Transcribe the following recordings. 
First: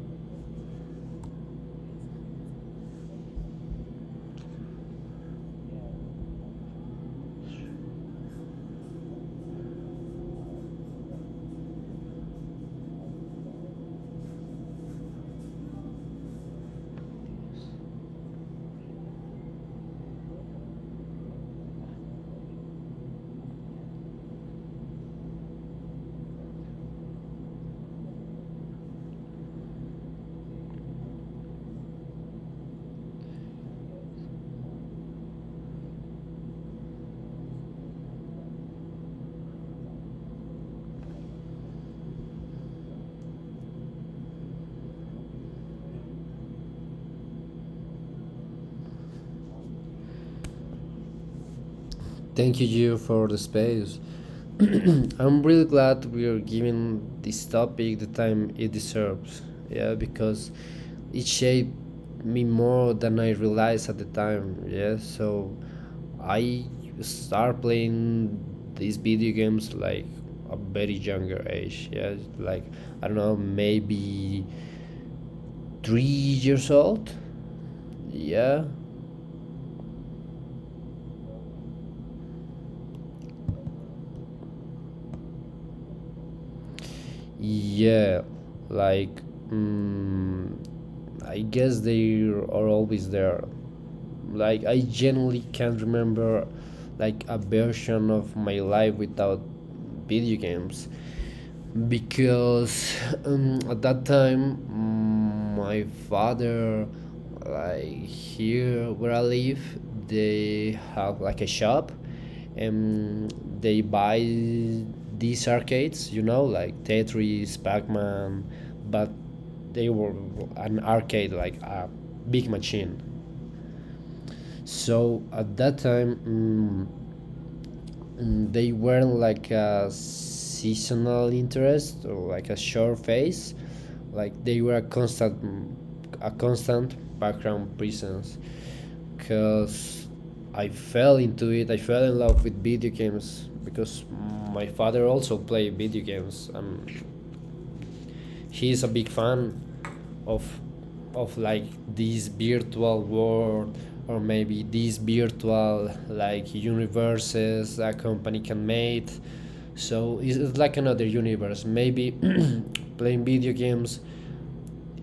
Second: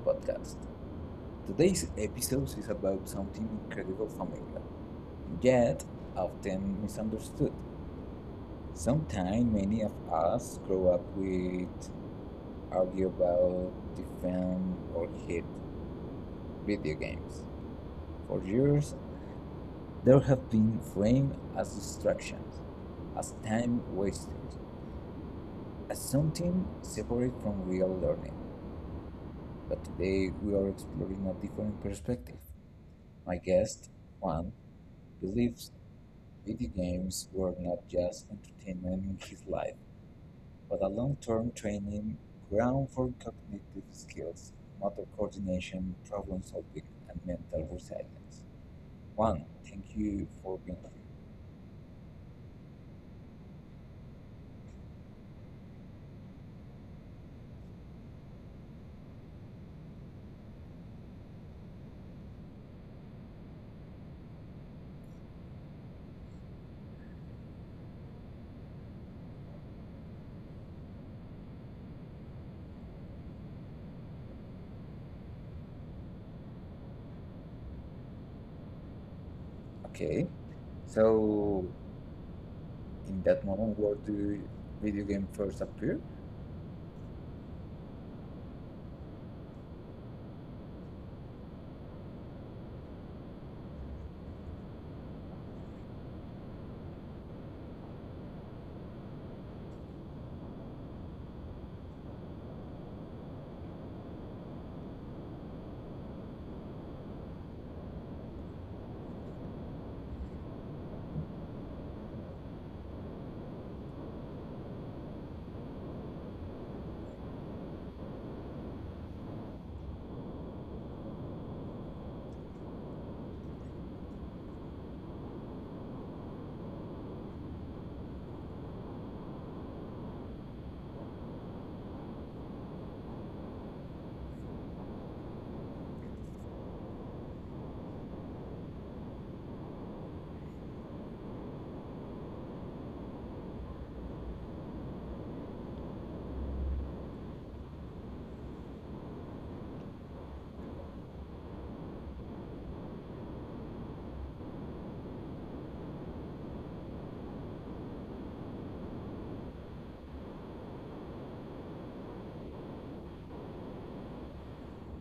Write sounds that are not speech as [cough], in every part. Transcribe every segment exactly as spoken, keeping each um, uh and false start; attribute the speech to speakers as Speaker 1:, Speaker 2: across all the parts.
Speaker 1: podcast. Today's episode is about something incredibly familiar, yet often misunderstood. Sometimes many of us grow up with argue about defend or hate video games. For years, there have been framed as distractions, as time wasters, as something separate from real learning. But today we are exploring a different perspective. My guest, Juan, believes video games were not just entertainment in his life, but a long-term training ground for cognitive skills, motor coordination, problem solving, and mental resilience. Juan, thank you for being here.
Speaker 2: Thank you, Gio, for the space. [clears throat] I'm really glad we are giving this topic the time it deserves. Yeah, because it shaped me more than I realized at the time. Yeah, so I start playing these video games like a very younger age. Yeah, like I don't know, maybe three years old. Yeah,
Speaker 1: Okay, so in that moment, where do video game first appear?
Speaker 2: Yeah, like mm, I guess they are always there. Like I genuinely can't remember like a version of my life without video games because um, at that time mm, my father, like here where I live, they have like a shop, and they buy these arcades, you know, like Tetris, Pac-Man, but they were an arcade, like a big machine. So at that time mm, and they were like a seasonal interest or like a short phase, like they were a constant a constant background presence, because I fell into it, I fell in love with video games because my father also played video games. Um, he's a big fan of of like this virtual world, or maybe these virtual like universes a company can make. So it's, like another universe maybe. [clears throat] Playing video games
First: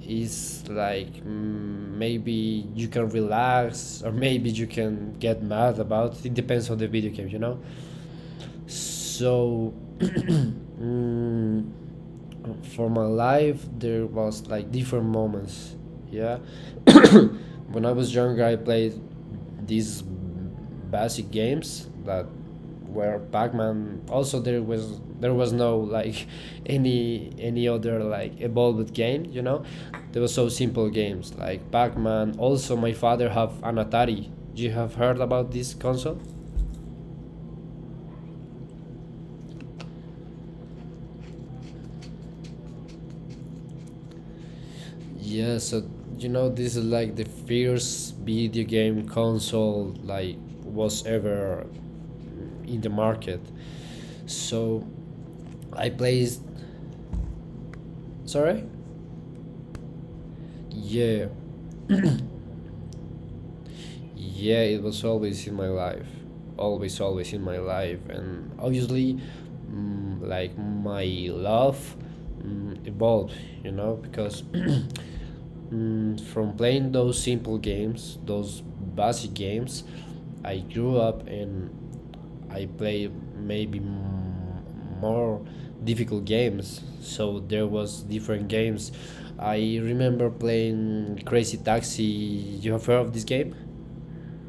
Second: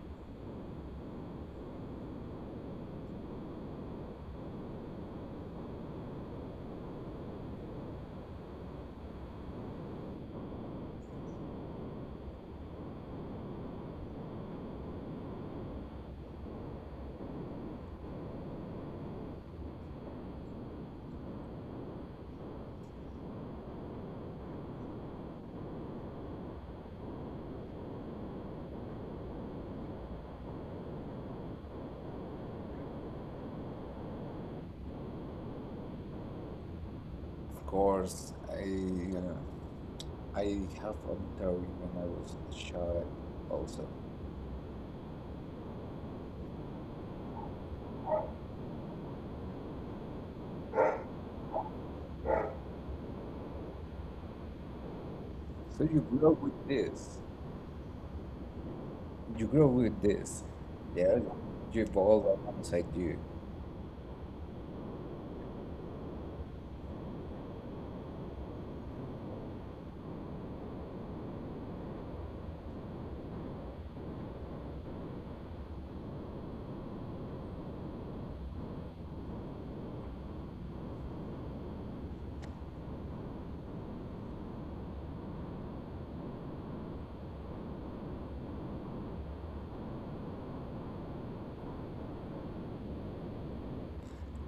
Speaker 2: is like mm, maybe you can relax, or maybe you can get mad about it. It depends on the video game, you know. So [clears throat] mm, for my life there was like different moments. Yeah. [coughs] When I was younger I played these basic games that were Pac-Man. Also, there was there was no like [laughs] any any other like evolved game, you know. There were so simple games like Pac-Man. Also my father have an Atari. You have heard about this console?
Speaker 1: Of course, I uh, I have a theory when I was a child also.
Speaker 2: Yeah, so you know this is like the first video game console like was ever in the market. So
Speaker 1: So
Speaker 2: I
Speaker 1: you
Speaker 2: played.
Speaker 1: grew up with this.
Speaker 2: Sorry?
Speaker 1: You grow with this. Yeah,
Speaker 2: Yeah.
Speaker 1: you evolve alongside you.
Speaker 2: Yeah, it was always in my life. Always always in my life, and obviously mm, like my love mm, evolved, you know, because [clears throat] mm, from playing those simple games, those basic games, I grew up and I play maybe m- more difficult games. So there was different games. I remember playing Crazy Taxi. You have heard of this game?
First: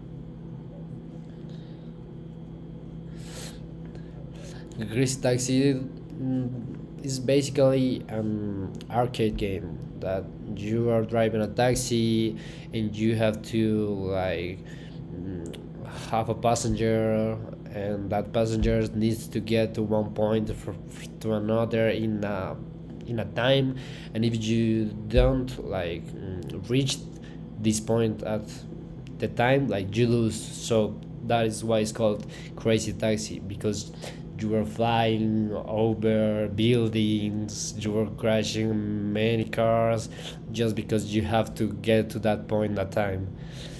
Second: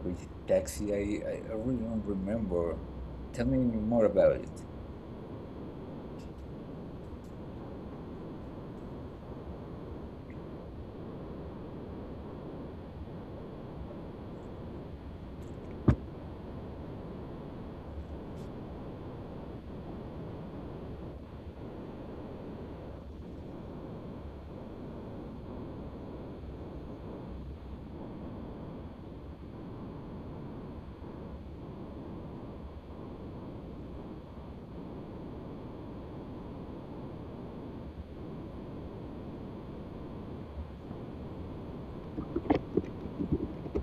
Speaker 1: With taxi, I, I I really don't remember. Tell me more about it.
Speaker 2: The Greasy Taxi mm, is basically an arcade game that you are driving a taxi, and you have to like mm, have a passenger, and that passenger needs to get to one point fr- fr- to another in a in a time. And if you don't like mm, reach this point at the time, like you lose. So that is why it's called Crazy Taxi, because you were flying over buildings, you were crashing many cars, just because you have to get to that point at time.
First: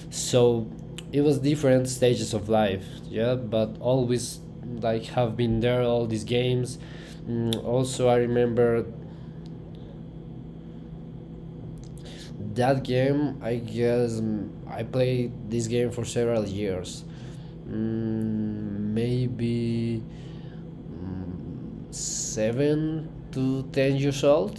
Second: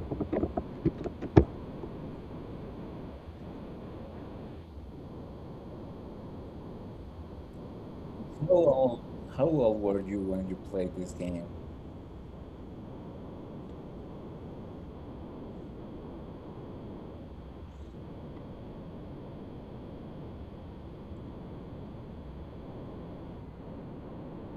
Speaker 2: So it was different stages of life, yeah, but always like have been there all these games. Mm, also I
Speaker 1: How
Speaker 2: remember
Speaker 1: old, how old were you when you played this game?
Speaker 2: that game. I guess mm, I played this game for several years, mm, maybe mm, seven to ten years old.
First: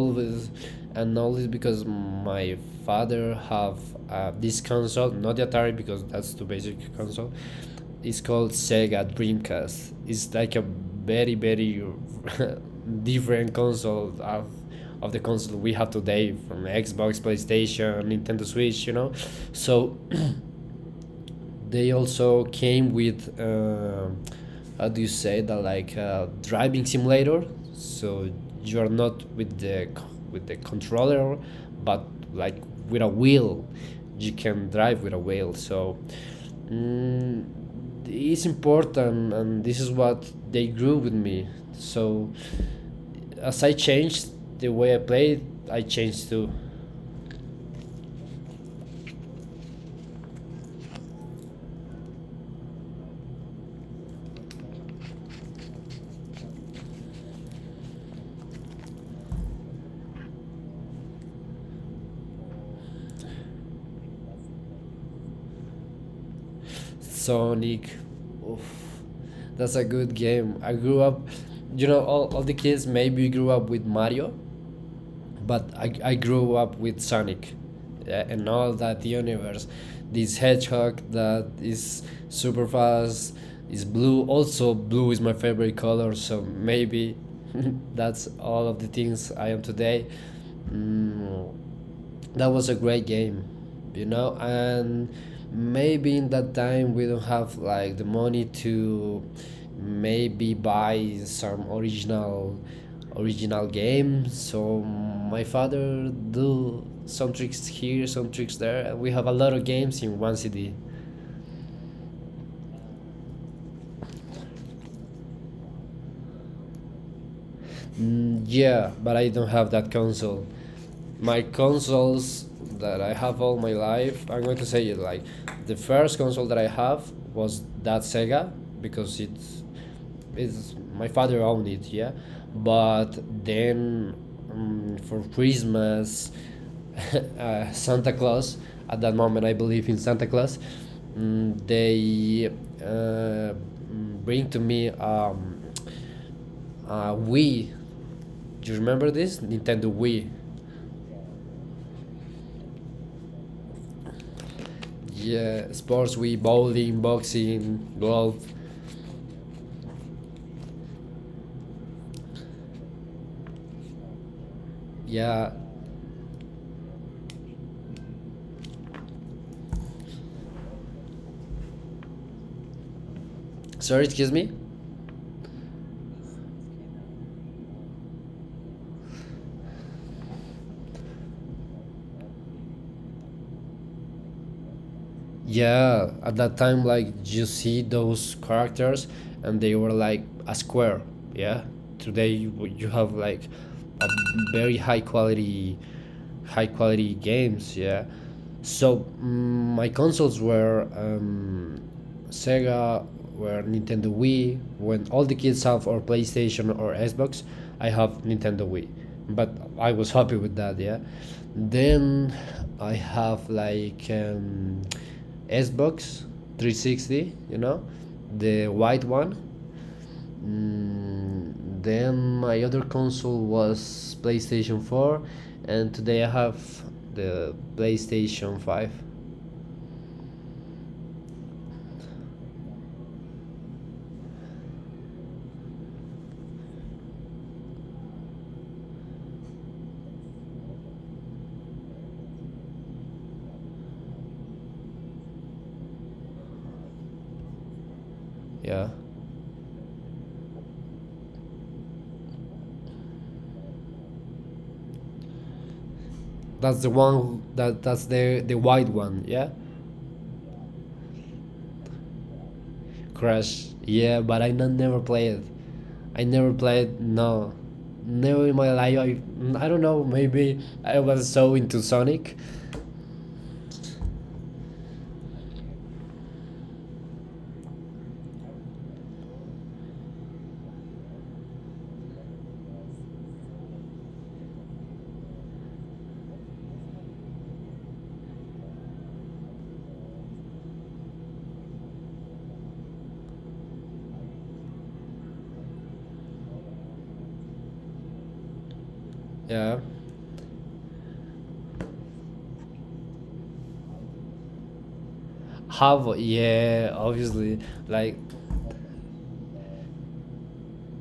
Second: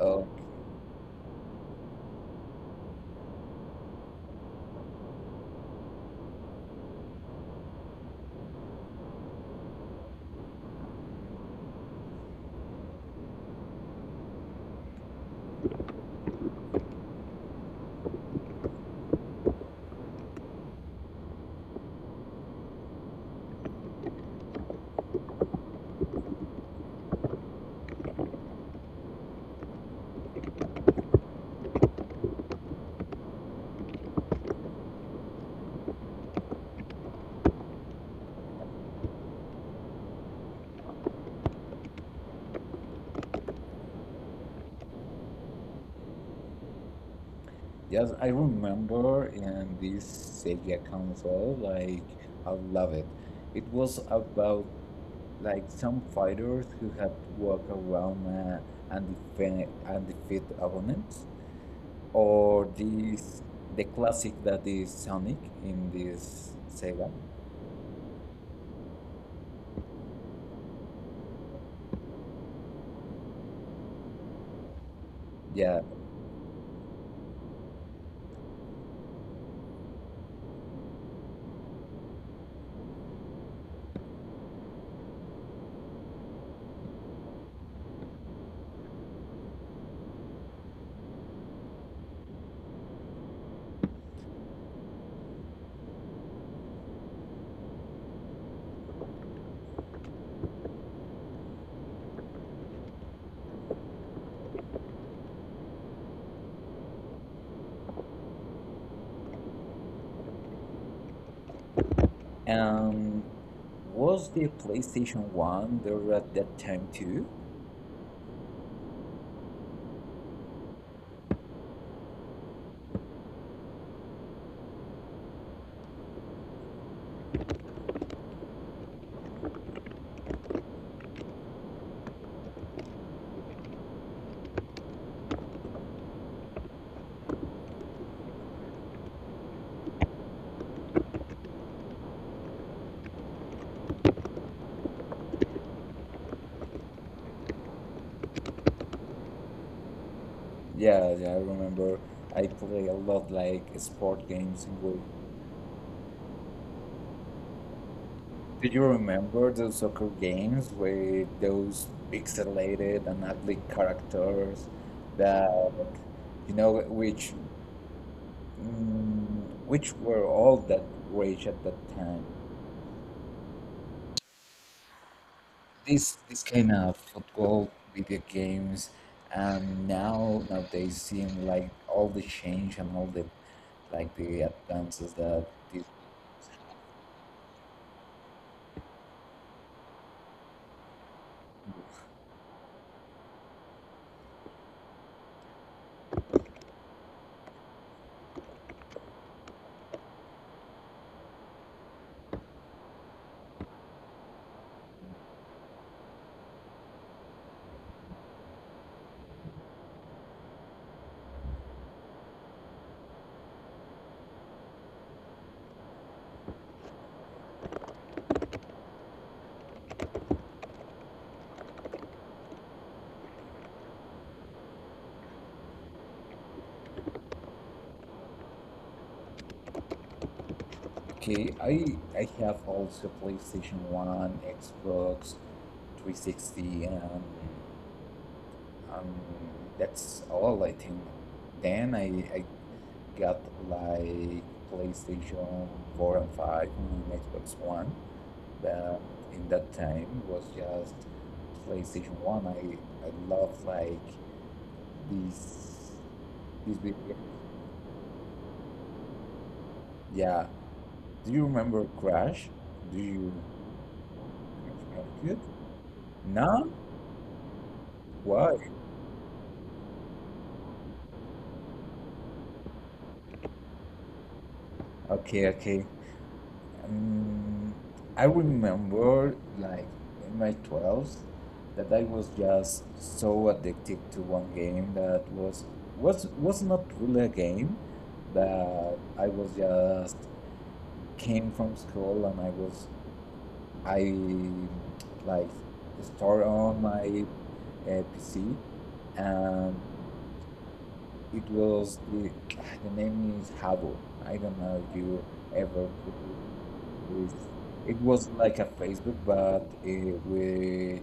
Speaker 1: Oh,
Speaker 2: and always because my father have uh, this console, not the Atari, because that's too basic console. It's called Sega Dreamcast. It's like a very very [laughs] different console of of the console we have today, from Xbox, PlayStation, Nintendo Switch, you know. So they also came with uh, how do you say that, like a driving simulator. So you are not with the with the controller, but like with a wheel. You can drive with a wheel. So mm, it's important, and this is what they grew with me. So as I changed the way I played, I changed too.
Speaker 1: yes, I remember in this Sega console, like, I love it. It was about like some fighters who had to walk around uh, and defend and defeat opponents. Or this the classic that is Sonic in this Sega.
Speaker 2: Sonic. Oof. That's a good game. I grew up, you know, all, all the kids maybe grew up with Mario, but
Speaker 1: Yeah,
Speaker 2: I, I grew up with Sonic uh, and all that universe. This hedgehog that is super fast, is blue. Also, blue is my favorite color, so maybe [laughs] that's all of the things I am today. Mm, that was a great game, you know, and maybe in that time we don't have like the money to maybe buy some original original game, so my father do some tricks here, some tricks there, and we have a lot of games in one CD.
Speaker 1: and was the PlayStation One there at that time too?
Speaker 2: mm, yeah, but I don't have that console. My consoles that I have all my life, I'm going to say it, like the first console that I have was that Sega, because it's it's my father owned it, yeah. But then um, for Christmas, [laughs] uh, Santa Claus. At that moment, I believe in Santa Claus. Mm, they uh, bring to me um, uh, Wii. Do you remember this Nintendo Wii?
Speaker 1: Yeah, yeah, I remember. I play a lot like sport games. With,
Speaker 2: Yeah, sports we bowling, boxing, golf.
Speaker 1: do you remember those soccer games with those pixelated and ugly characters
Speaker 2: Yeah.
Speaker 1: that you know which mm, which were all that rage at that time?
Speaker 2: Sorry, excuse me?
Speaker 1: This this kind of football video games and now nowadays seem like all the change and all the like the advances that this.
Speaker 2: Yeah, at that time like you see those characters, and they were like a square, yeah. Today you, you have like a very high quality high quality games, yeah. So mm, my consoles were um, Sega or Nintendo Wii. When all the kids have or PlayStation or Xbox, I have Nintendo Wii. But I was happy with that, yeah. Then I have like um, Xbox three sixty, you know, the white one. Mm, then my other console was PlayStation four, and today I have the PlayStation five.
Speaker 1: Okay, I I have also PlayStation one, Xbox three sixty and um that's all I think. Then I I got like PlayStation four and five and Xbox One
Speaker 2: Yeah.
Speaker 1: uh, in that time was just PlayStation One. I I love like these these
Speaker 2: That's the
Speaker 1: video games.
Speaker 2: one that that's the the white one, yeah.
Speaker 1: Yeah. Do you remember Crash? Do you
Speaker 2: Crash, yeah. But I not, never
Speaker 1: remember
Speaker 2: played
Speaker 1: it?
Speaker 2: it. I never
Speaker 1: No?
Speaker 2: played. No, never in
Speaker 1: Why?
Speaker 2: my life. I I don't know. Maybe I was so into Sonic.
Speaker 1: Okay, okay. Um, I remember like in my twelves that I was just so addicted to one game that was was was not really a game that I was just came from school and I was I like store on my uh, P C and
Speaker 2: Yeah.
Speaker 1: it was the, the name is Hubble. I don't know if you ever
Speaker 2: Havo, yeah.
Speaker 1: with
Speaker 2: Obviously,
Speaker 1: it
Speaker 2: like
Speaker 1: was like a Facebook but uh, with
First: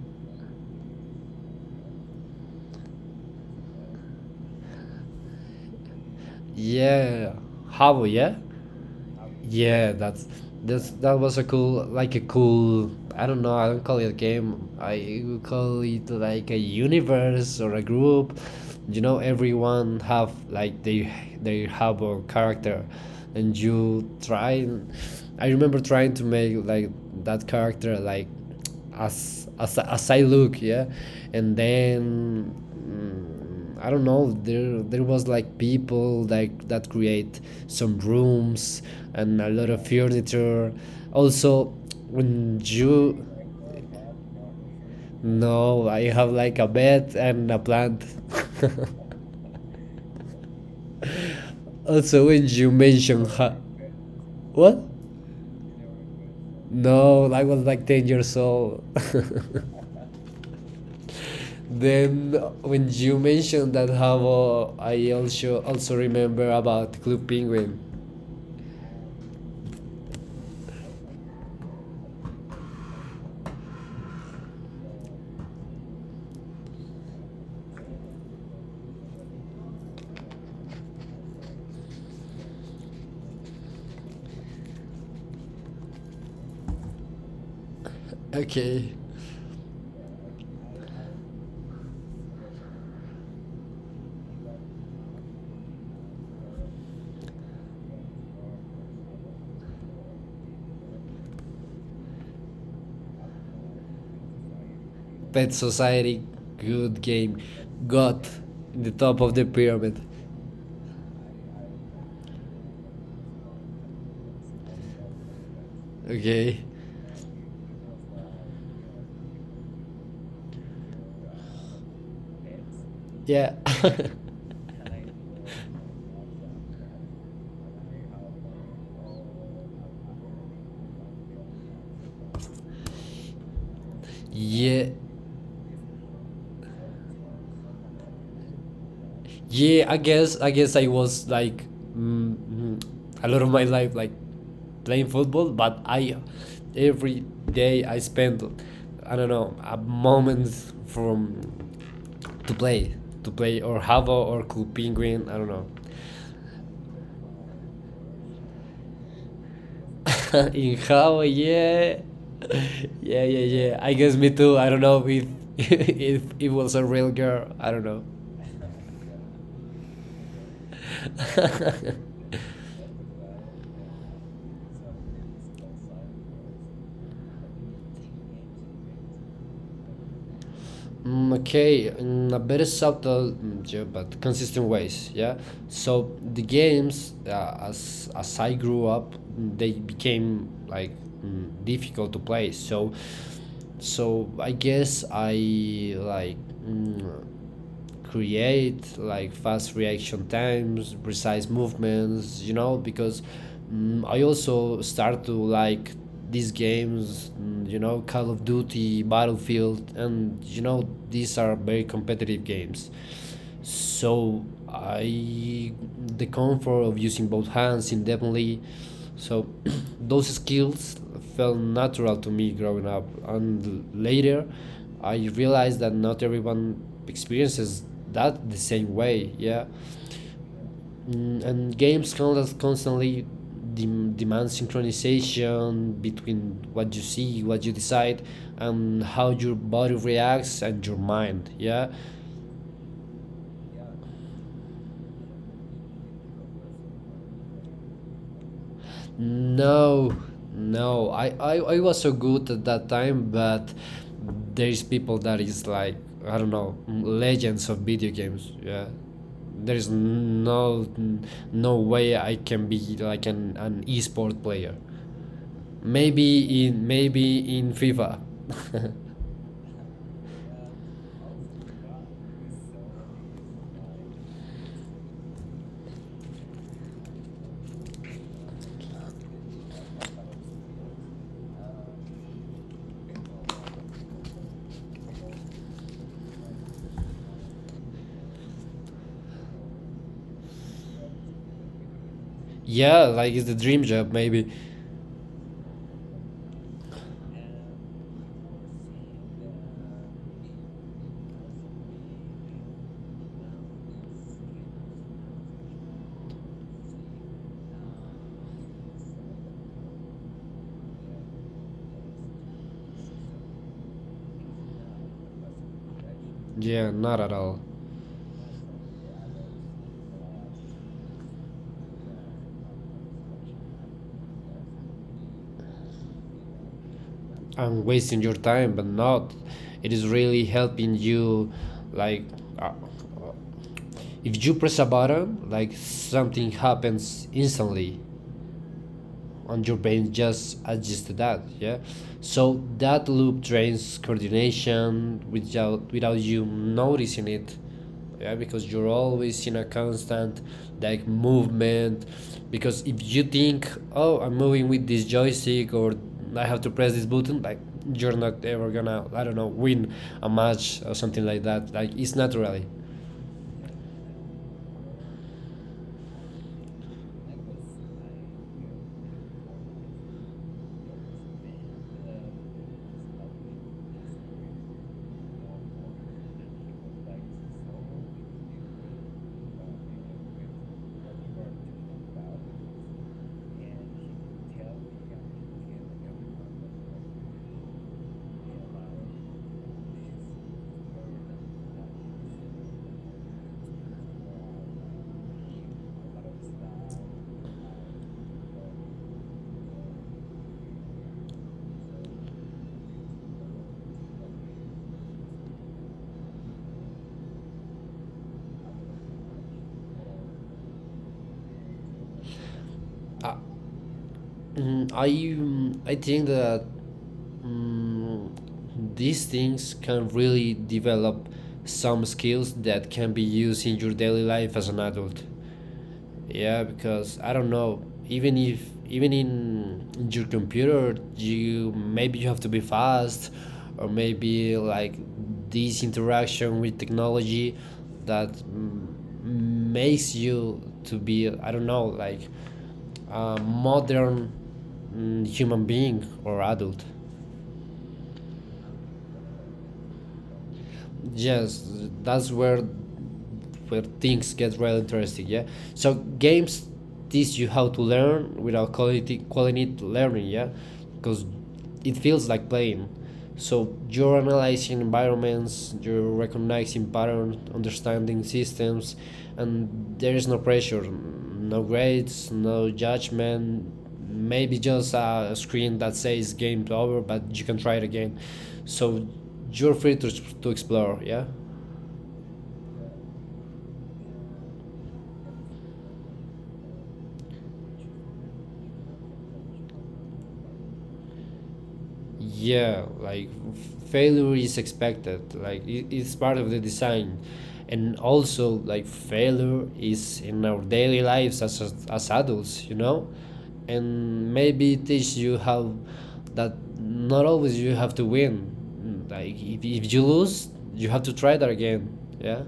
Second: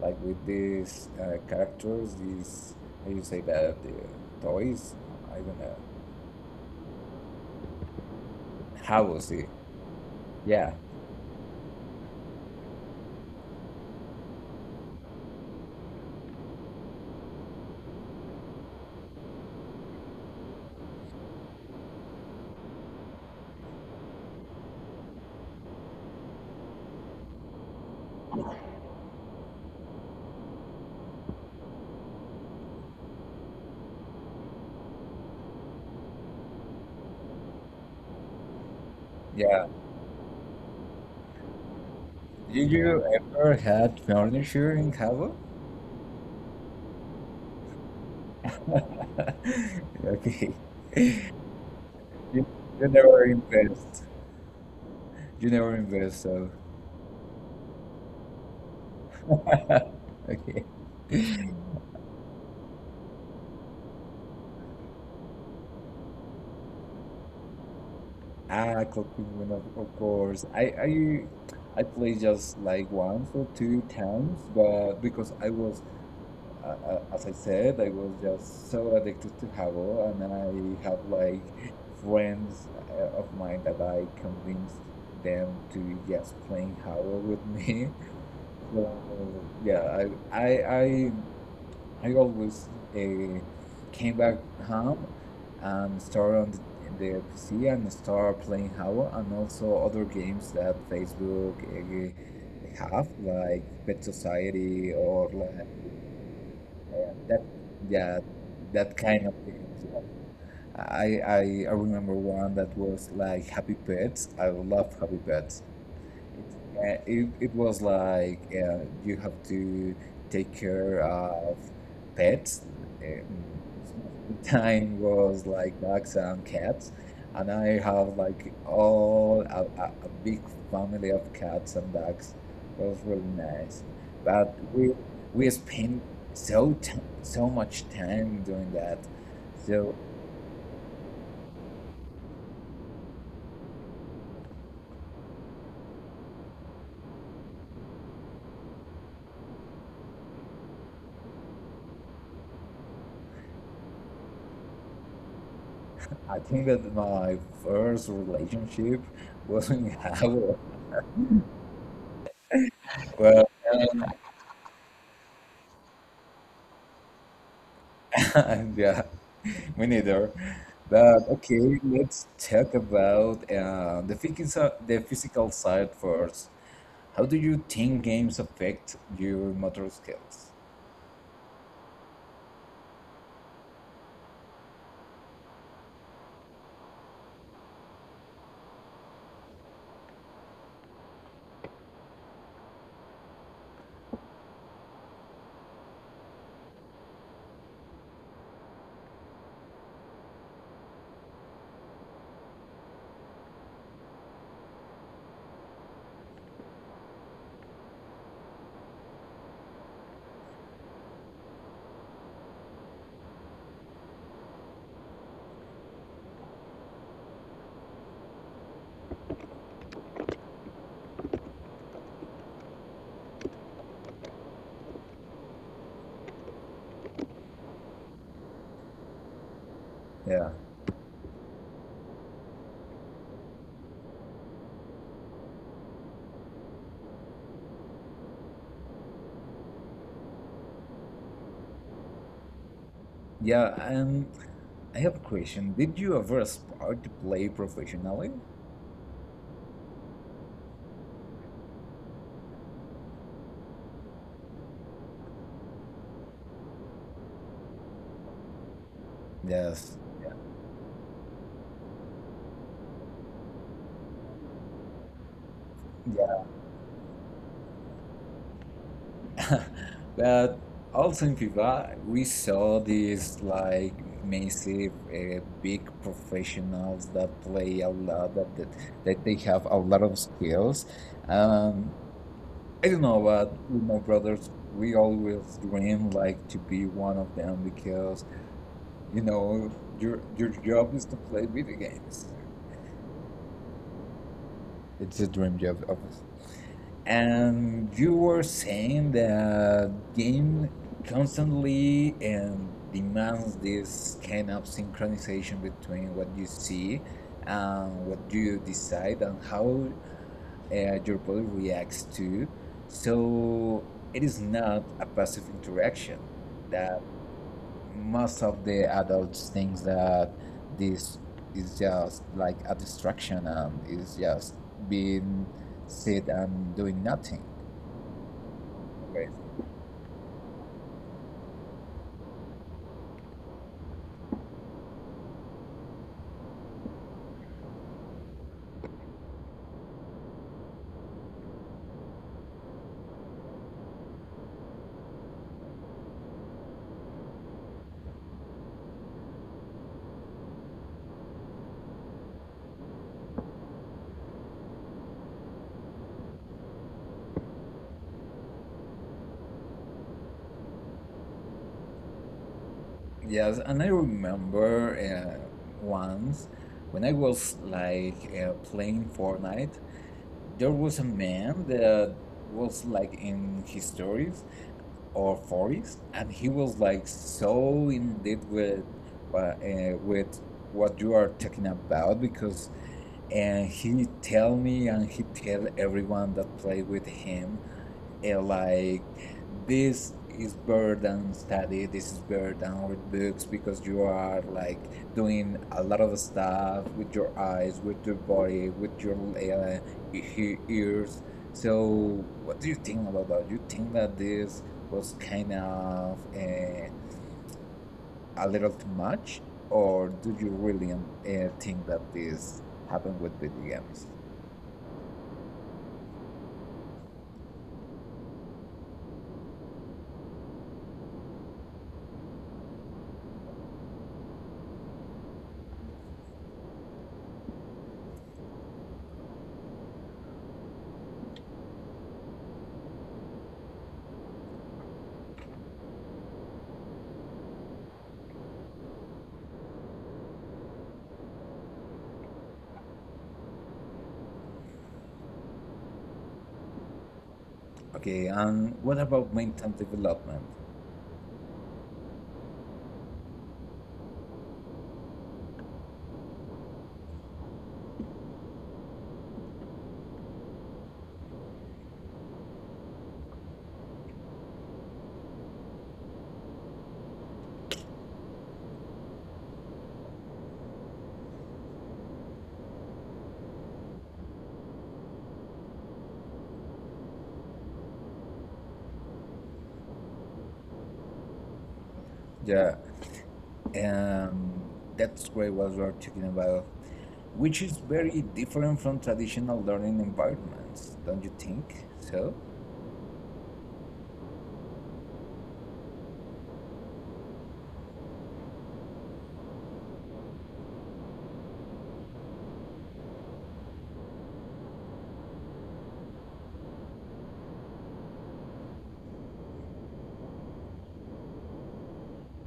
Speaker 1: like with these uh, characters these how you say that the toys I don't know
Speaker 2: yeah. Havo, yeah.
Speaker 1: Hubble see,
Speaker 2: Yeah, that's
Speaker 1: yeah,
Speaker 2: that's that was a cool, like a cool, I don't know. I don't call it a game. I would call it like a universe or a group. You know, everyone have like they they have a character, and you try, I remember trying to make like that character, like as as as I look, yeah. And then mm, I don't know. There there was like people like that create some rooms and a
Speaker 1: yeah.
Speaker 2: lot of furniture. Also, when
Speaker 1: Did you
Speaker 2: you
Speaker 1: ever had furniture in Hubble?
Speaker 2: No, I have like a bed and a plant.
Speaker 1: [laughs] Okay.
Speaker 2: [laughs] also,
Speaker 1: You
Speaker 2: when you
Speaker 1: you never
Speaker 2: mention ha-
Speaker 1: invest.
Speaker 2: what?
Speaker 1: You never invest, so
Speaker 2: No, I was like ten years old.
Speaker 1: [laughs] okay.
Speaker 2: [laughs] then when you mentioned that Havo, I also also remember about Club Penguin.
Speaker 1: Ah, Clock Penguin, of, of course. I I I played just like once or two times, but because I was, uh, uh, as I said, I was just so addicted to Habbo, and I have like friends uh, of mine that I convinced them to just playing Habbo with me. [laughs] So
Speaker 2: Okay.
Speaker 1: yeah, I I I I always uh, came back home and start on the, the P C and start playing Java and also other games that Facebook uh, have like Pet Society or
Speaker 2: Pet
Speaker 1: like
Speaker 2: Society,
Speaker 1: uh,
Speaker 2: good game.
Speaker 1: that yeah
Speaker 2: God, the
Speaker 1: that
Speaker 2: top
Speaker 1: kind of
Speaker 2: of the
Speaker 1: games.
Speaker 2: pyramid.
Speaker 1: I, I I remember one that was like Happy Pets. I love Happy Pets.
Speaker 2: Okay.
Speaker 1: Yeah, it, it was like uh, you have to take care of pets. Uh,
Speaker 2: Yeah. [laughs]
Speaker 1: the time was like dogs and cats, and I have like all a, a, a big family of cats and dogs. It was really nice, but
Speaker 2: yeah.
Speaker 1: we we spent so t so much time doing that.
Speaker 2: Yeah.
Speaker 1: So
Speaker 2: I guess. I guess I was like mm, mm, a lot of my life like playing football, but I, every day I spend, I don't know, a moment from to play to play or Havo or Cool Penguin. I don't know.
Speaker 1: I think that my first relationship was in [laughs]
Speaker 2: [laughs]
Speaker 1: Howard.
Speaker 2: in how? Yeah, [laughs] yeah, yeah, yeah. I guess me too. I don't know if [laughs] if it was a real girl. I don't know.
Speaker 1: [laughs] Yeah, me neither. But okay, let's
Speaker 2: [laughs]
Speaker 1: talk about uh, the physical the physical side first. How do you think games affect your motor skills?
Speaker 2: Mm, okay, in a very subtle mm, yeah, but consistent ways. Yeah. So the games, uh, as as I grew up, mm, they became like mm, difficult to play. So so I guess I like. Mm, create like fast reaction times, precise movements, you know, because mm, I also start to like these games, mm, you know, Call of Duty, Battlefield, and you know, these are very competitive games, so I the comfort of using both hands indefinitely. So [clears throat] those skills felt natural to me growing up, and later I realized that not everyone experiences that the same way, yeah.
Speaker 1: Yeah,
Speaker 2: Mm, and games con- constantly dem- demand synchronization between what you see, what you decide, and how your body reacts, and your mind, yeah.
Speaker 1: yeah. Um, I have a question. Did you ever aspire to play professionally?
Speaker 2: No, no. I, I, I was so good at that time, but there's people that is like, I don't know, legends of video games. Yeah, there's
Speaker 1: Yes.
Speaker 2: no no way I can be like an an esport player. Maybe in maybe in FIFA. [laughs]
Speaker 1: [laughs] But also in FIFA, we saw these like massive, uh, big professionals that play a lot, that, that that they have a lot of skills. Um, I don't know, but with my brothers, we always dream like to be one of them because you know your your job is to play video games.
Speaker 2: yeah, like it's the dream job. Maybe.
Speaker 1: It's a dream job, obviously. And you were saying that game constantly and demands this kind of synchronization between what you see and what you decide and how uh, your body reacts to, so it is not a passive interaction
Speaker 2: Yeah,
Speaker 1: that
Speaker 2: not at all.
Speaker 1: most of the adults thinks that this is just like a distraction and is just being sit and doing nothing.
Speaker 2: I'm wasting your time, but
Speaker 1: Great.
Speaker 2: not. It is really helping you, like. Uh, If you press a button, like something happens instantly, and your brain just adjusts to that, yeah? So that loop drains coordination without without you noticing it, yeah, because you're always in a constant like movement. Because if you think, oh, I'm moving with this joystick, or I have to press this button, like you're not ever gonna, I don't know, win a match or something like that. Like it's naturally.
Speaker 1: Yes, and I remember uh, once when I was like uh, playing Fortnite, there was a man that was like in his thirties or forties, and he was like so in deep with uh, uh, with what you are talking about because and he tell me and he tell everyone that played with him uh, like this is better than study, this is better than read books because you are like doing a lot of stuff with your eyes with your body with your uh, e- e-, ears. So what do you think about that? You think that this was kind of uh, a little too much, or do you really um, uh, think that this happened with
Speaker 2: I,
Speaker 1: video games?
Speaker 2: Mm, I mm, I think that mm, these things can really develop some skills that can be used in your daily life as an adult. Yeah, because I don't know. Even if even in your computer, you maybe you have to be fast, or maybe like this interaction with technology that m- makes you to be, I don't know, like a modern mm, human being or adult.
Speaker 1: Okay, and what about mental development?
Speaker 2: Yes, that's where where things get real interesting. Yeah. So games teach you how to learn without quality quality learning, yeah, because it feels like playing. So you're analyzing environments, you're recognizing patterns, understanding systems, and there is no pressure, no grades, no judgment. Maybe just a screen that says game over, but you can try it again. So you're free to, to explore. Yeah.
Speaker 1: Yeah. um, that's great what we're talking about, which is very different from traditional learning environments, don't you think? So,
Speaker 2: Yeah, like f- failure is expected. Like it, it's part of the design, and also like failure is in our daily lives as as as adults, you know, and maybe teach you how that not always you have to win. Like if, if you lose, you have to try that again. Yeah.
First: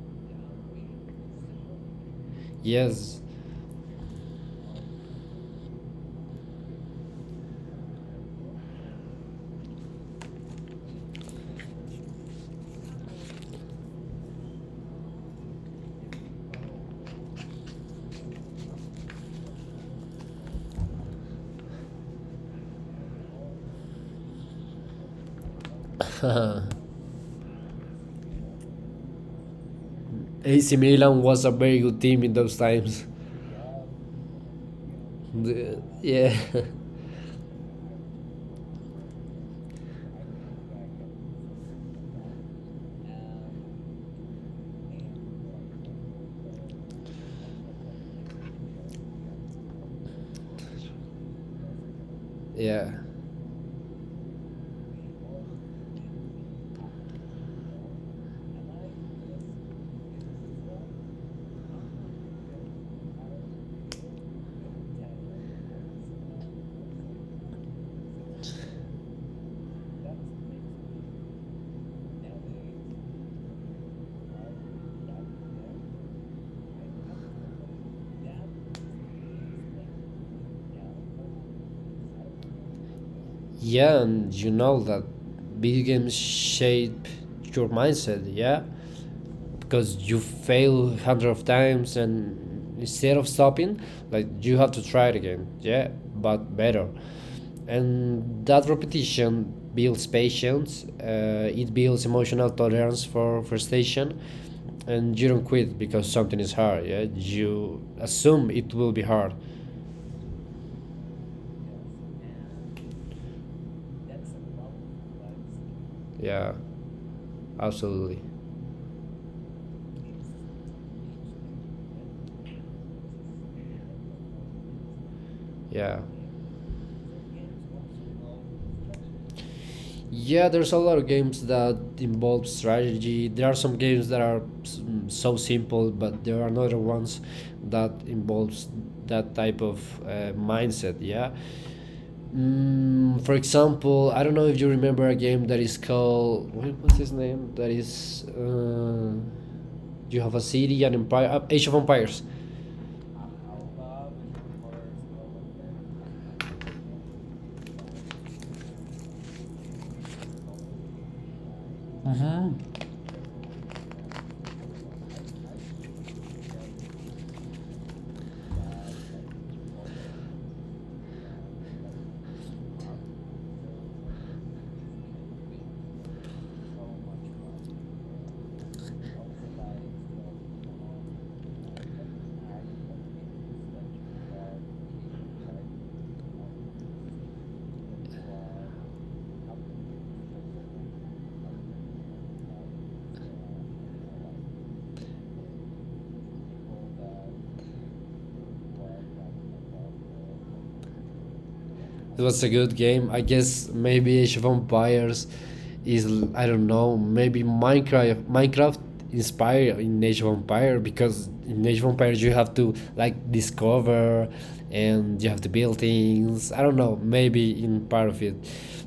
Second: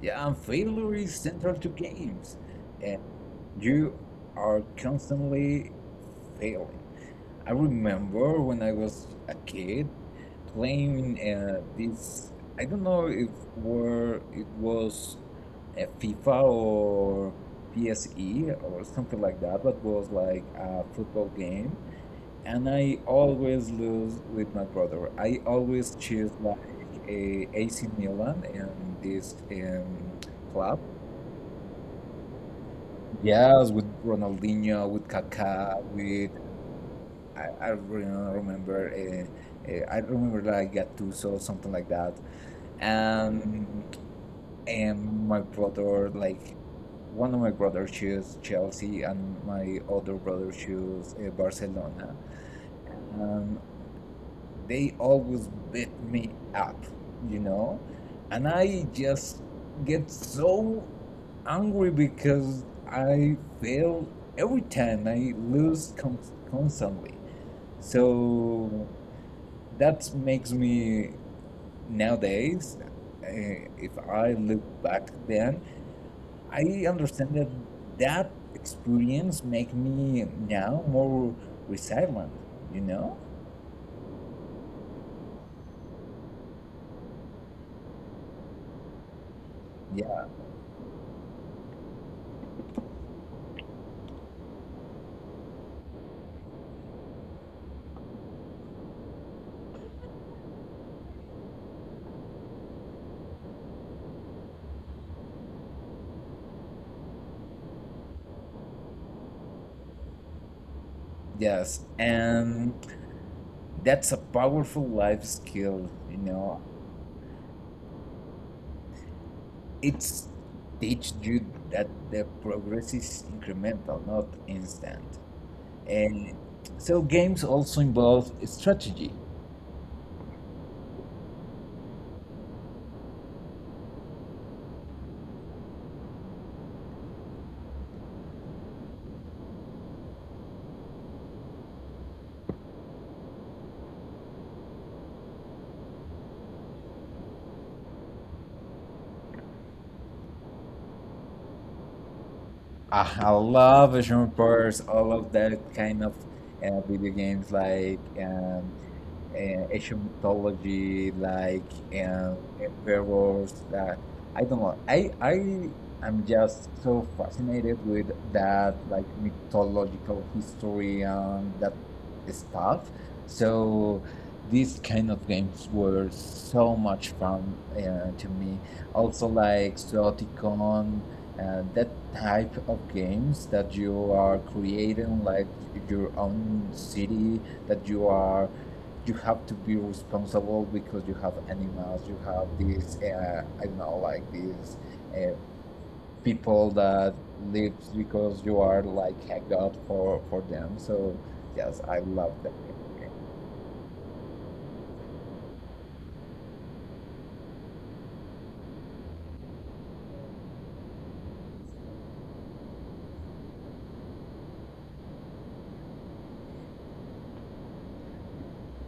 Speaker 1: yeah, and failure is central to games, and
Speaker 2: Yes.
Speaker 1: you are constantly failing. I remember when I was a kid playing uh, this. I don't know if were it was uh, FIFA or P S E or something like that, but was like a football game and I always lose with my brother. I always choose like a AC Milan and this um,
Speaker 2: A C
Speaker 1: club.
Speaker 2: Milan was a very good team in those times. [laughs]
Speaker 1: Yes, with Ronaldinho, with
Speaker 2: The-
Speaker 1: Kaká, with
Speaker 2: yeah.
Speaker 1: I, I really don't remember. Uh, uh, I remember like Gattuso, something like that. And and my brother like one of my brothers chose Chelsea and my other brother chose uh, Barcelona.
Speaker 2: [laughs] yeah.
Speaker 1: Um, they always beat me up, you know? And I just get so angry because I fail every time, I lose con- constantly. So that makes me nowadays, uh, if I look back then, I understand that that experience make me now more resilient. You know?
Speaker 2: Yeah, and you know that video games shape your mindset, yeah? Because you
Speaker 1: Yeah.
Speaker 2: fail hundred of times and instead of stopping, like you have to try it again, yeah, but better. And that repetition builds patience, uh, it builds emotional tolerance for frustration, and you don't quit because something is hard, yeah? You assume it will be hard,
Speaker 1: Yes. And that's a powerful life skill, you
Speaker 2: yeah,
Speaker 1: know.
Speaker 2: absolutely,
Speaker 1: It's teach you that the progress is incremental, not instant.
Speaker 2: yeah.
Speaker 1: And so games also involve strategy.
Speaker 2: Yeah, there's a lot of games that involve strategy. There are some games that are s- mm, so simple, but there are other ones that involves that type of uh, mindset. Yeah. Mm, for example, I don't know if you remember a game that is called what, what's his name? That is, uh, you have a city and empire, uh, Age of Empires.
Speaker 1: I, I love action pairs, all of that kind of uh, video games like um, uh, ancient mythology, like um, emperors. Uh, I don't know. I I am just so fascinated with that like mythological history and that stuff. So these kind of games were so much fun uh, to me. Also like Zoticon, uh, that type of games that you are creating like your own city that you are you have to be responsible because you have animals, you have these, uh, I don't know, like these uh, people that live because you are like a god for, for them. So, yes, I
Speaker 2: It
Speaker 1: love
Speaker 2: was a
Speaker 1: that
Speaker 2: good
Speaker 1: game.
Speaker 2: game. I guess maybe Age of Empires is I don't know. Maybe Minecraft Minecraft inspired in Age of Empires, because in Age of Empires you have to like discover and you have to build things. I don't know. Maybe in part of it.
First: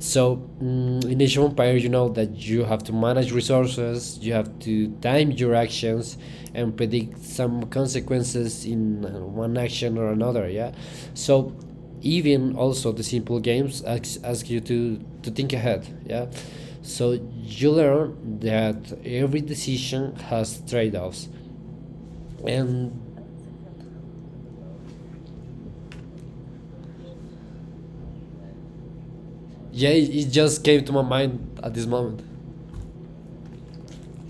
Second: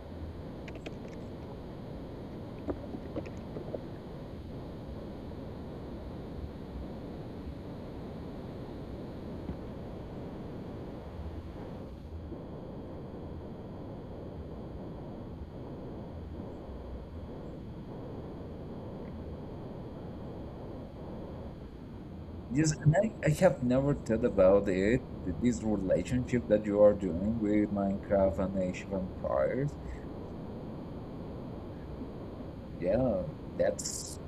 Speaker 2: So mm, in Age of Empires you know that you have to manage resources. You have to time your actions and predict some consequences in uh, one action or another. Yeah. So even also the simple games ask, ask you to, to think ahead, yeah, so you learn that every decision has trade-offs,
Speaker 1: Yes,
Speaker 2: and
Speaker 1: and I, I have never thought about it, th- this relationship that you are doing with Minecraft and Age of Empires.
Speaker 2: yeah, it just came to my mind at this moment.
Speaker 1: Yeah, that's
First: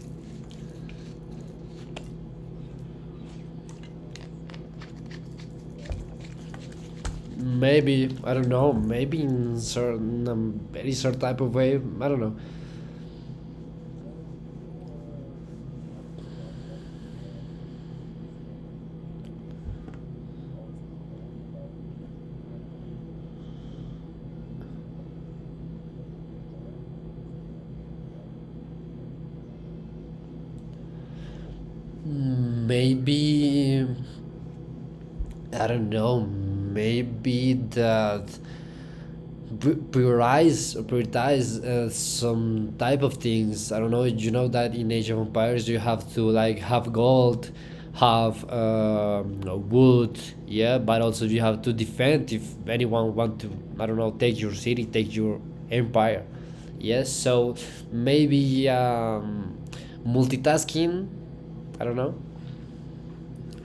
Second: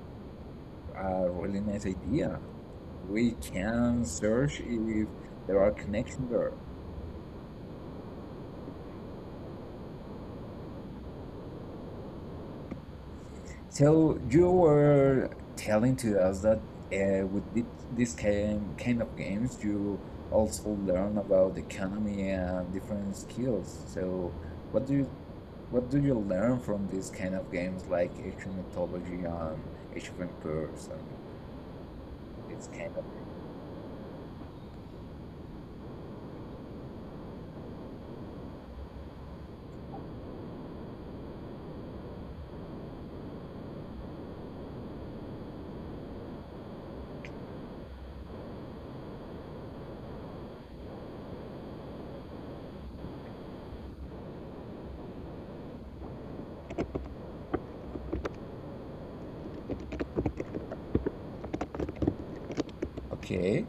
Speaker 1: a really nice idea. We can search if there are connections there.
Speaker 2: Maybe I don't know, maybe in certain um, very certain type of way, I don't know.
Speaker 1: So you were telling to us that uh, with thi- this kind kind of games, you also learn about the economy and different skills. So what do you what do you learn from these kind of games like Age of Mythology and Age of Empires and this kind of?
Speaker 2: Maybe I don't know, maybe that pri- prioritize prioritize uh, some type of things, I don't know. You know that in Age of Empires you have to like have gold, have uh, wood, yeah, but also you have to defend if anyone want to, I don't know, take your city, take your empire. Yes, so maybe um, multitasking, I don't know.
Speaker 1: Okay.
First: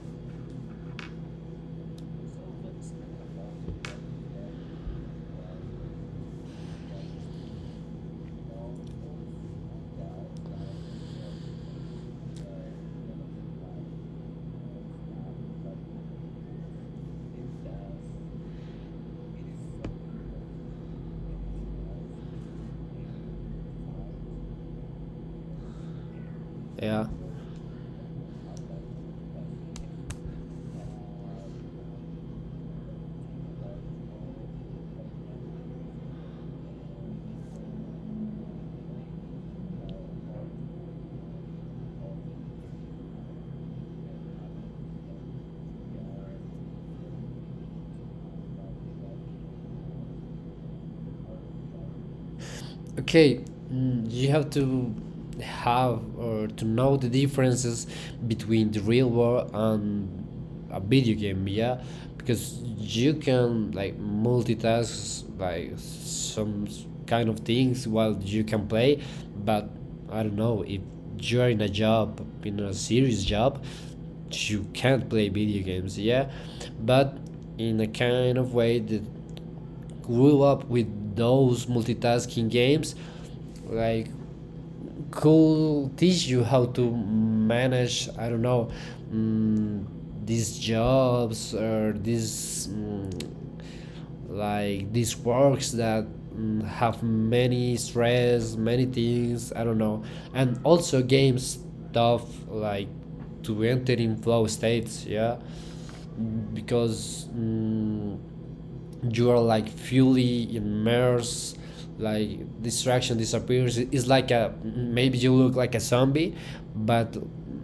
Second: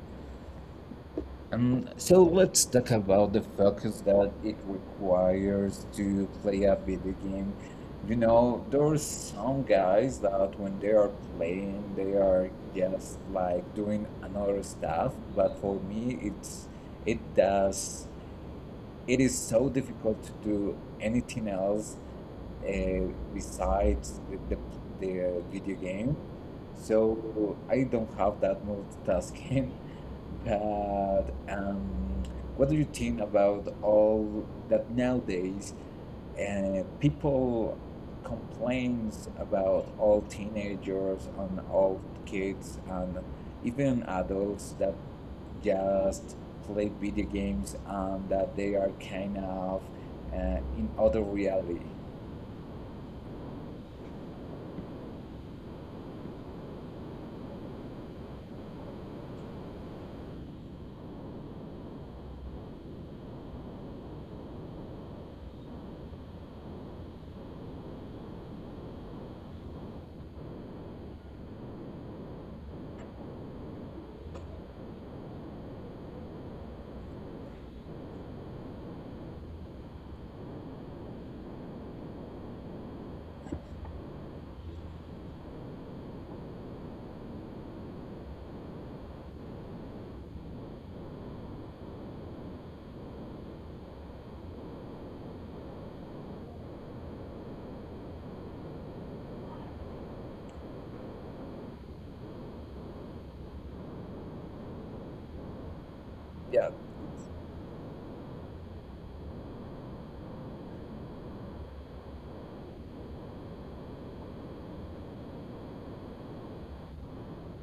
Speaker 1: Um, so let's talk about the focus that it requires to play a video game. You know, there are some guys that when they are playing, they are just like doing another stuff. But for me, it's it does it is so difficult to do anything else uh, besides the, the the video game.
Speaker 2: Yeah.
Speaker 1: So I don't have that multitasking. [laughs] Uh, um, what do you think about all that nowadays? Uh, people complains about all teenagers and all kids and even adults that just play video games and that they are kind of uh, in other reality.
Speaker 2: Okay, mm, you have to have or to know the differences between the real world and a video game, yeah, because you can like multitask like some s- kind of things while you can play, but I don't know if you're in a job, in a serious job, you can't play video games, yeah, but in a kind of way that grew up with those multitasking games like could teach you how to manage, I don't know, um, these jobs or these mm, like these works that mm, have many stress, many things, I don't know. And also games stuff like to enter in flow states, yeah,
Speaker 1: Yeah,
Speaker 2: because mm, you are like fully immersed, like distraction disappears, it's like a, maybe you look like a zombie, but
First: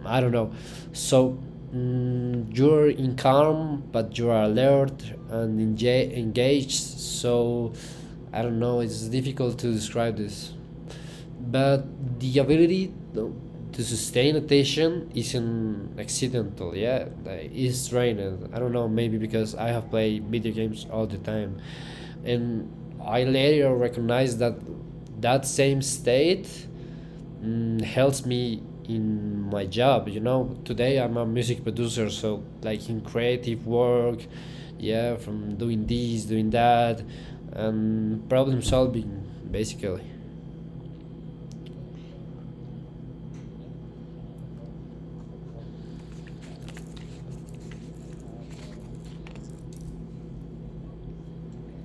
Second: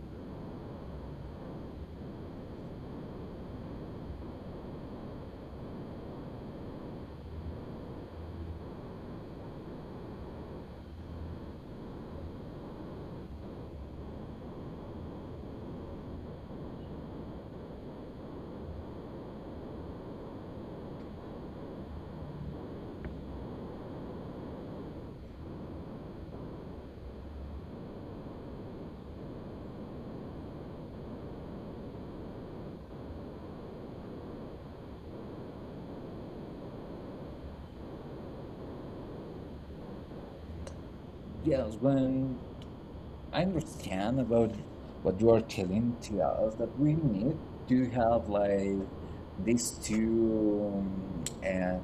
Speaker 2: I don't know. So mm, you're in calm but you are alert and enga- engaged, so I don't know, it's difficult to describe this, but the ability to sustain attention isn't accidental, yeah, like, it's trained. I don't know, maybe because I have played video games all the time. And I later recognized that that same state mm, helps me in my job. You know, today I'm a music producer, so like in creative work, yeah, from doing this doing that and problem solving, basically.
Speaker 1: yes. When I understand about what you are telling to us that we need to have like these two um, uh,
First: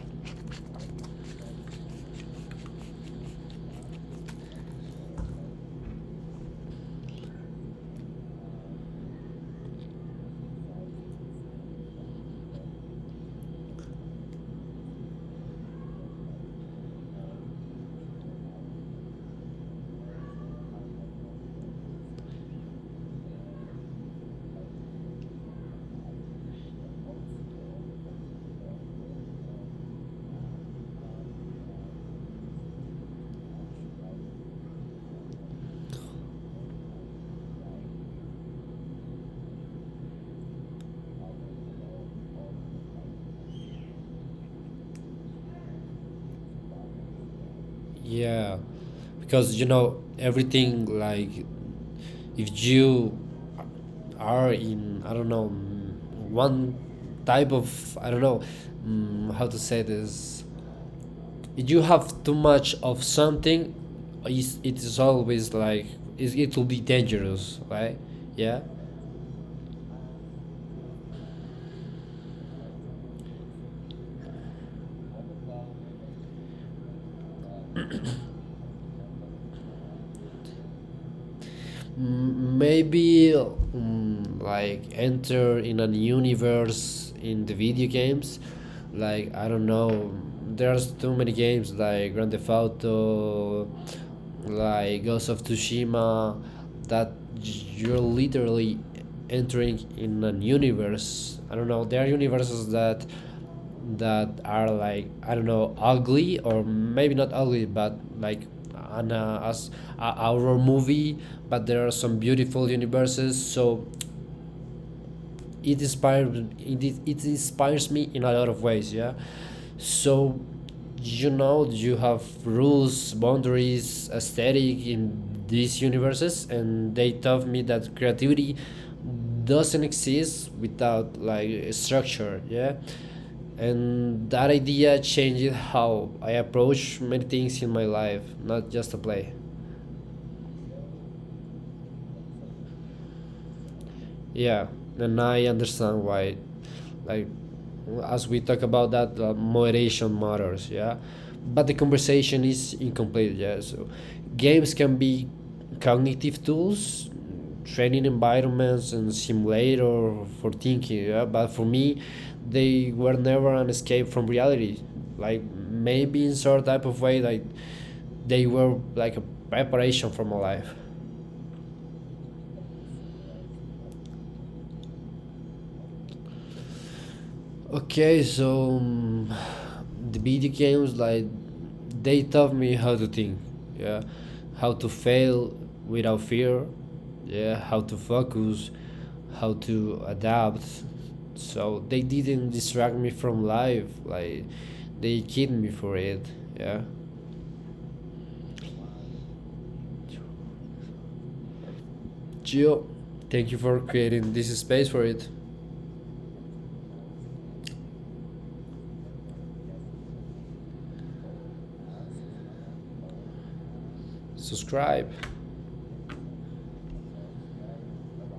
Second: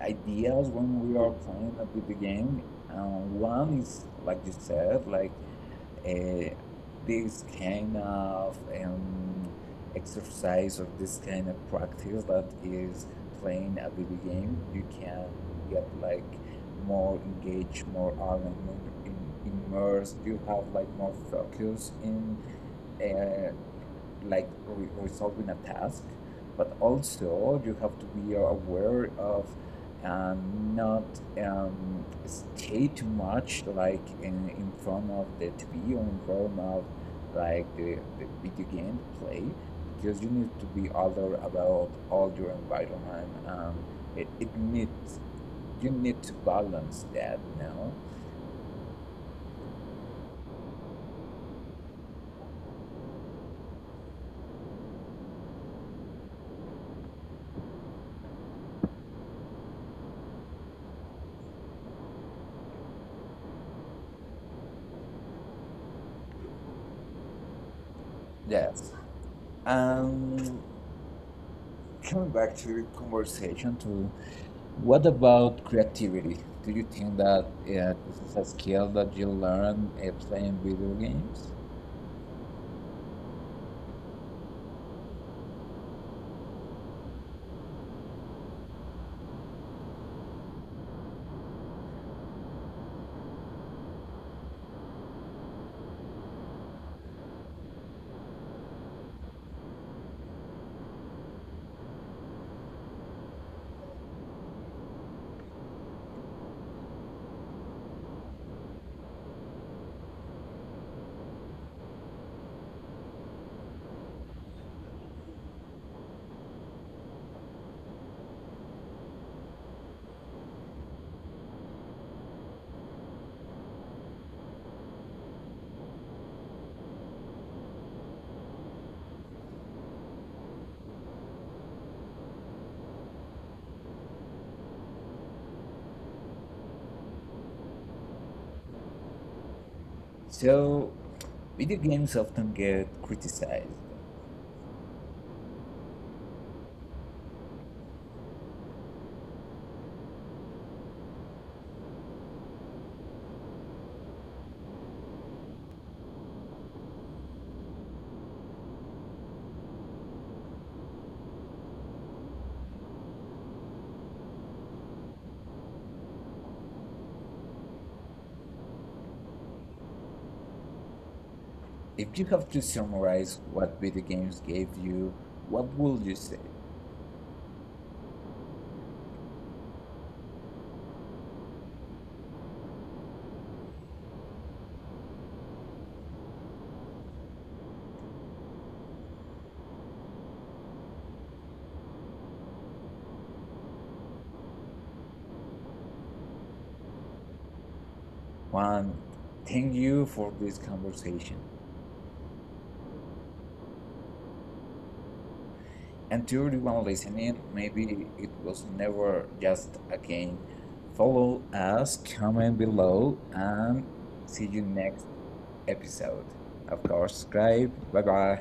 Speaker 1: ideas when we are playing a video game. Uh, One is like you said, like uh, this kind of um, exercise or this kind of practice that is playing a video game, you can get like more engaged, more earned, more im- immersed. You have like more focus in uh, like re- resolving a task, but also you have to be aware of um, not um, stay too much like in, in front of the T V or in front of like the, the video game play because you need to be aware about all your environment. Um, it, it needs you need to balance that now.
Speaker 2: Yeah, because you know everything like if you are in, I don't know, mm, one type of, I don't know, mm, how to say this. If you have too much of something, is it is always like it, it will be dangerous, right? Yeah.
Speaker 1: Yes. Um, Coming back to your conversation, to what about creativity? Do you think that uh, this is a skill that you learn uh, playing video games?
Speaker 2: Mm, Maybe mm, like enter in a universe in the video games. Like I don't know, there's too many games like Grand Theft Auto, like Ghost of Tsushima, that you're literally entering in an universe. I don't know. There are universes that that are like, I don't know, ugly, or maybe not ugly but like an uh, as a horror movie, but there are some beautiful universes, so it inspires, it, it inspires me in a lot of ways, yeah. So you know, you have rules, boundaries, aesthetic in these universes, and they taught me that creativity doesn't exist without like a structure, yeah, and that idea changed how I approach many things in my life, not just a play.
Speaker 1: So, video games often get criticized.
Speaker 2: Yeah, and I understand why. Like, as we talk about that, uh, moderation matters. Yeah, but the conversation is incomplete. Yeah, so games can be cognitive tools, training environments, and simulator for thinking. Yeah, but for me, they were never an escape from reality. Like maybe in some type of way, like they were like a preparation for my life.
Speaker 1: If you have to summarize what video games gave you, what would you say?
Speaker 2: Okay, so um, the video games like they taught me how to think, yeah, how to fail without fear, yeah, how to focus, how to adapt. So they didn't distract me from life, like they kid me for it, yeah.
Speaker 1: One, thank you for this conversation.
Speaker 2: Gio, thank you for creating this space for it.
Speaker 1: And to everyone listening, maybe it was never just a game. Follow us, comment below, and see you next
Speaker 2: Subscribe.
Speaker 1: episode. Of course, subscribe. Bye bye.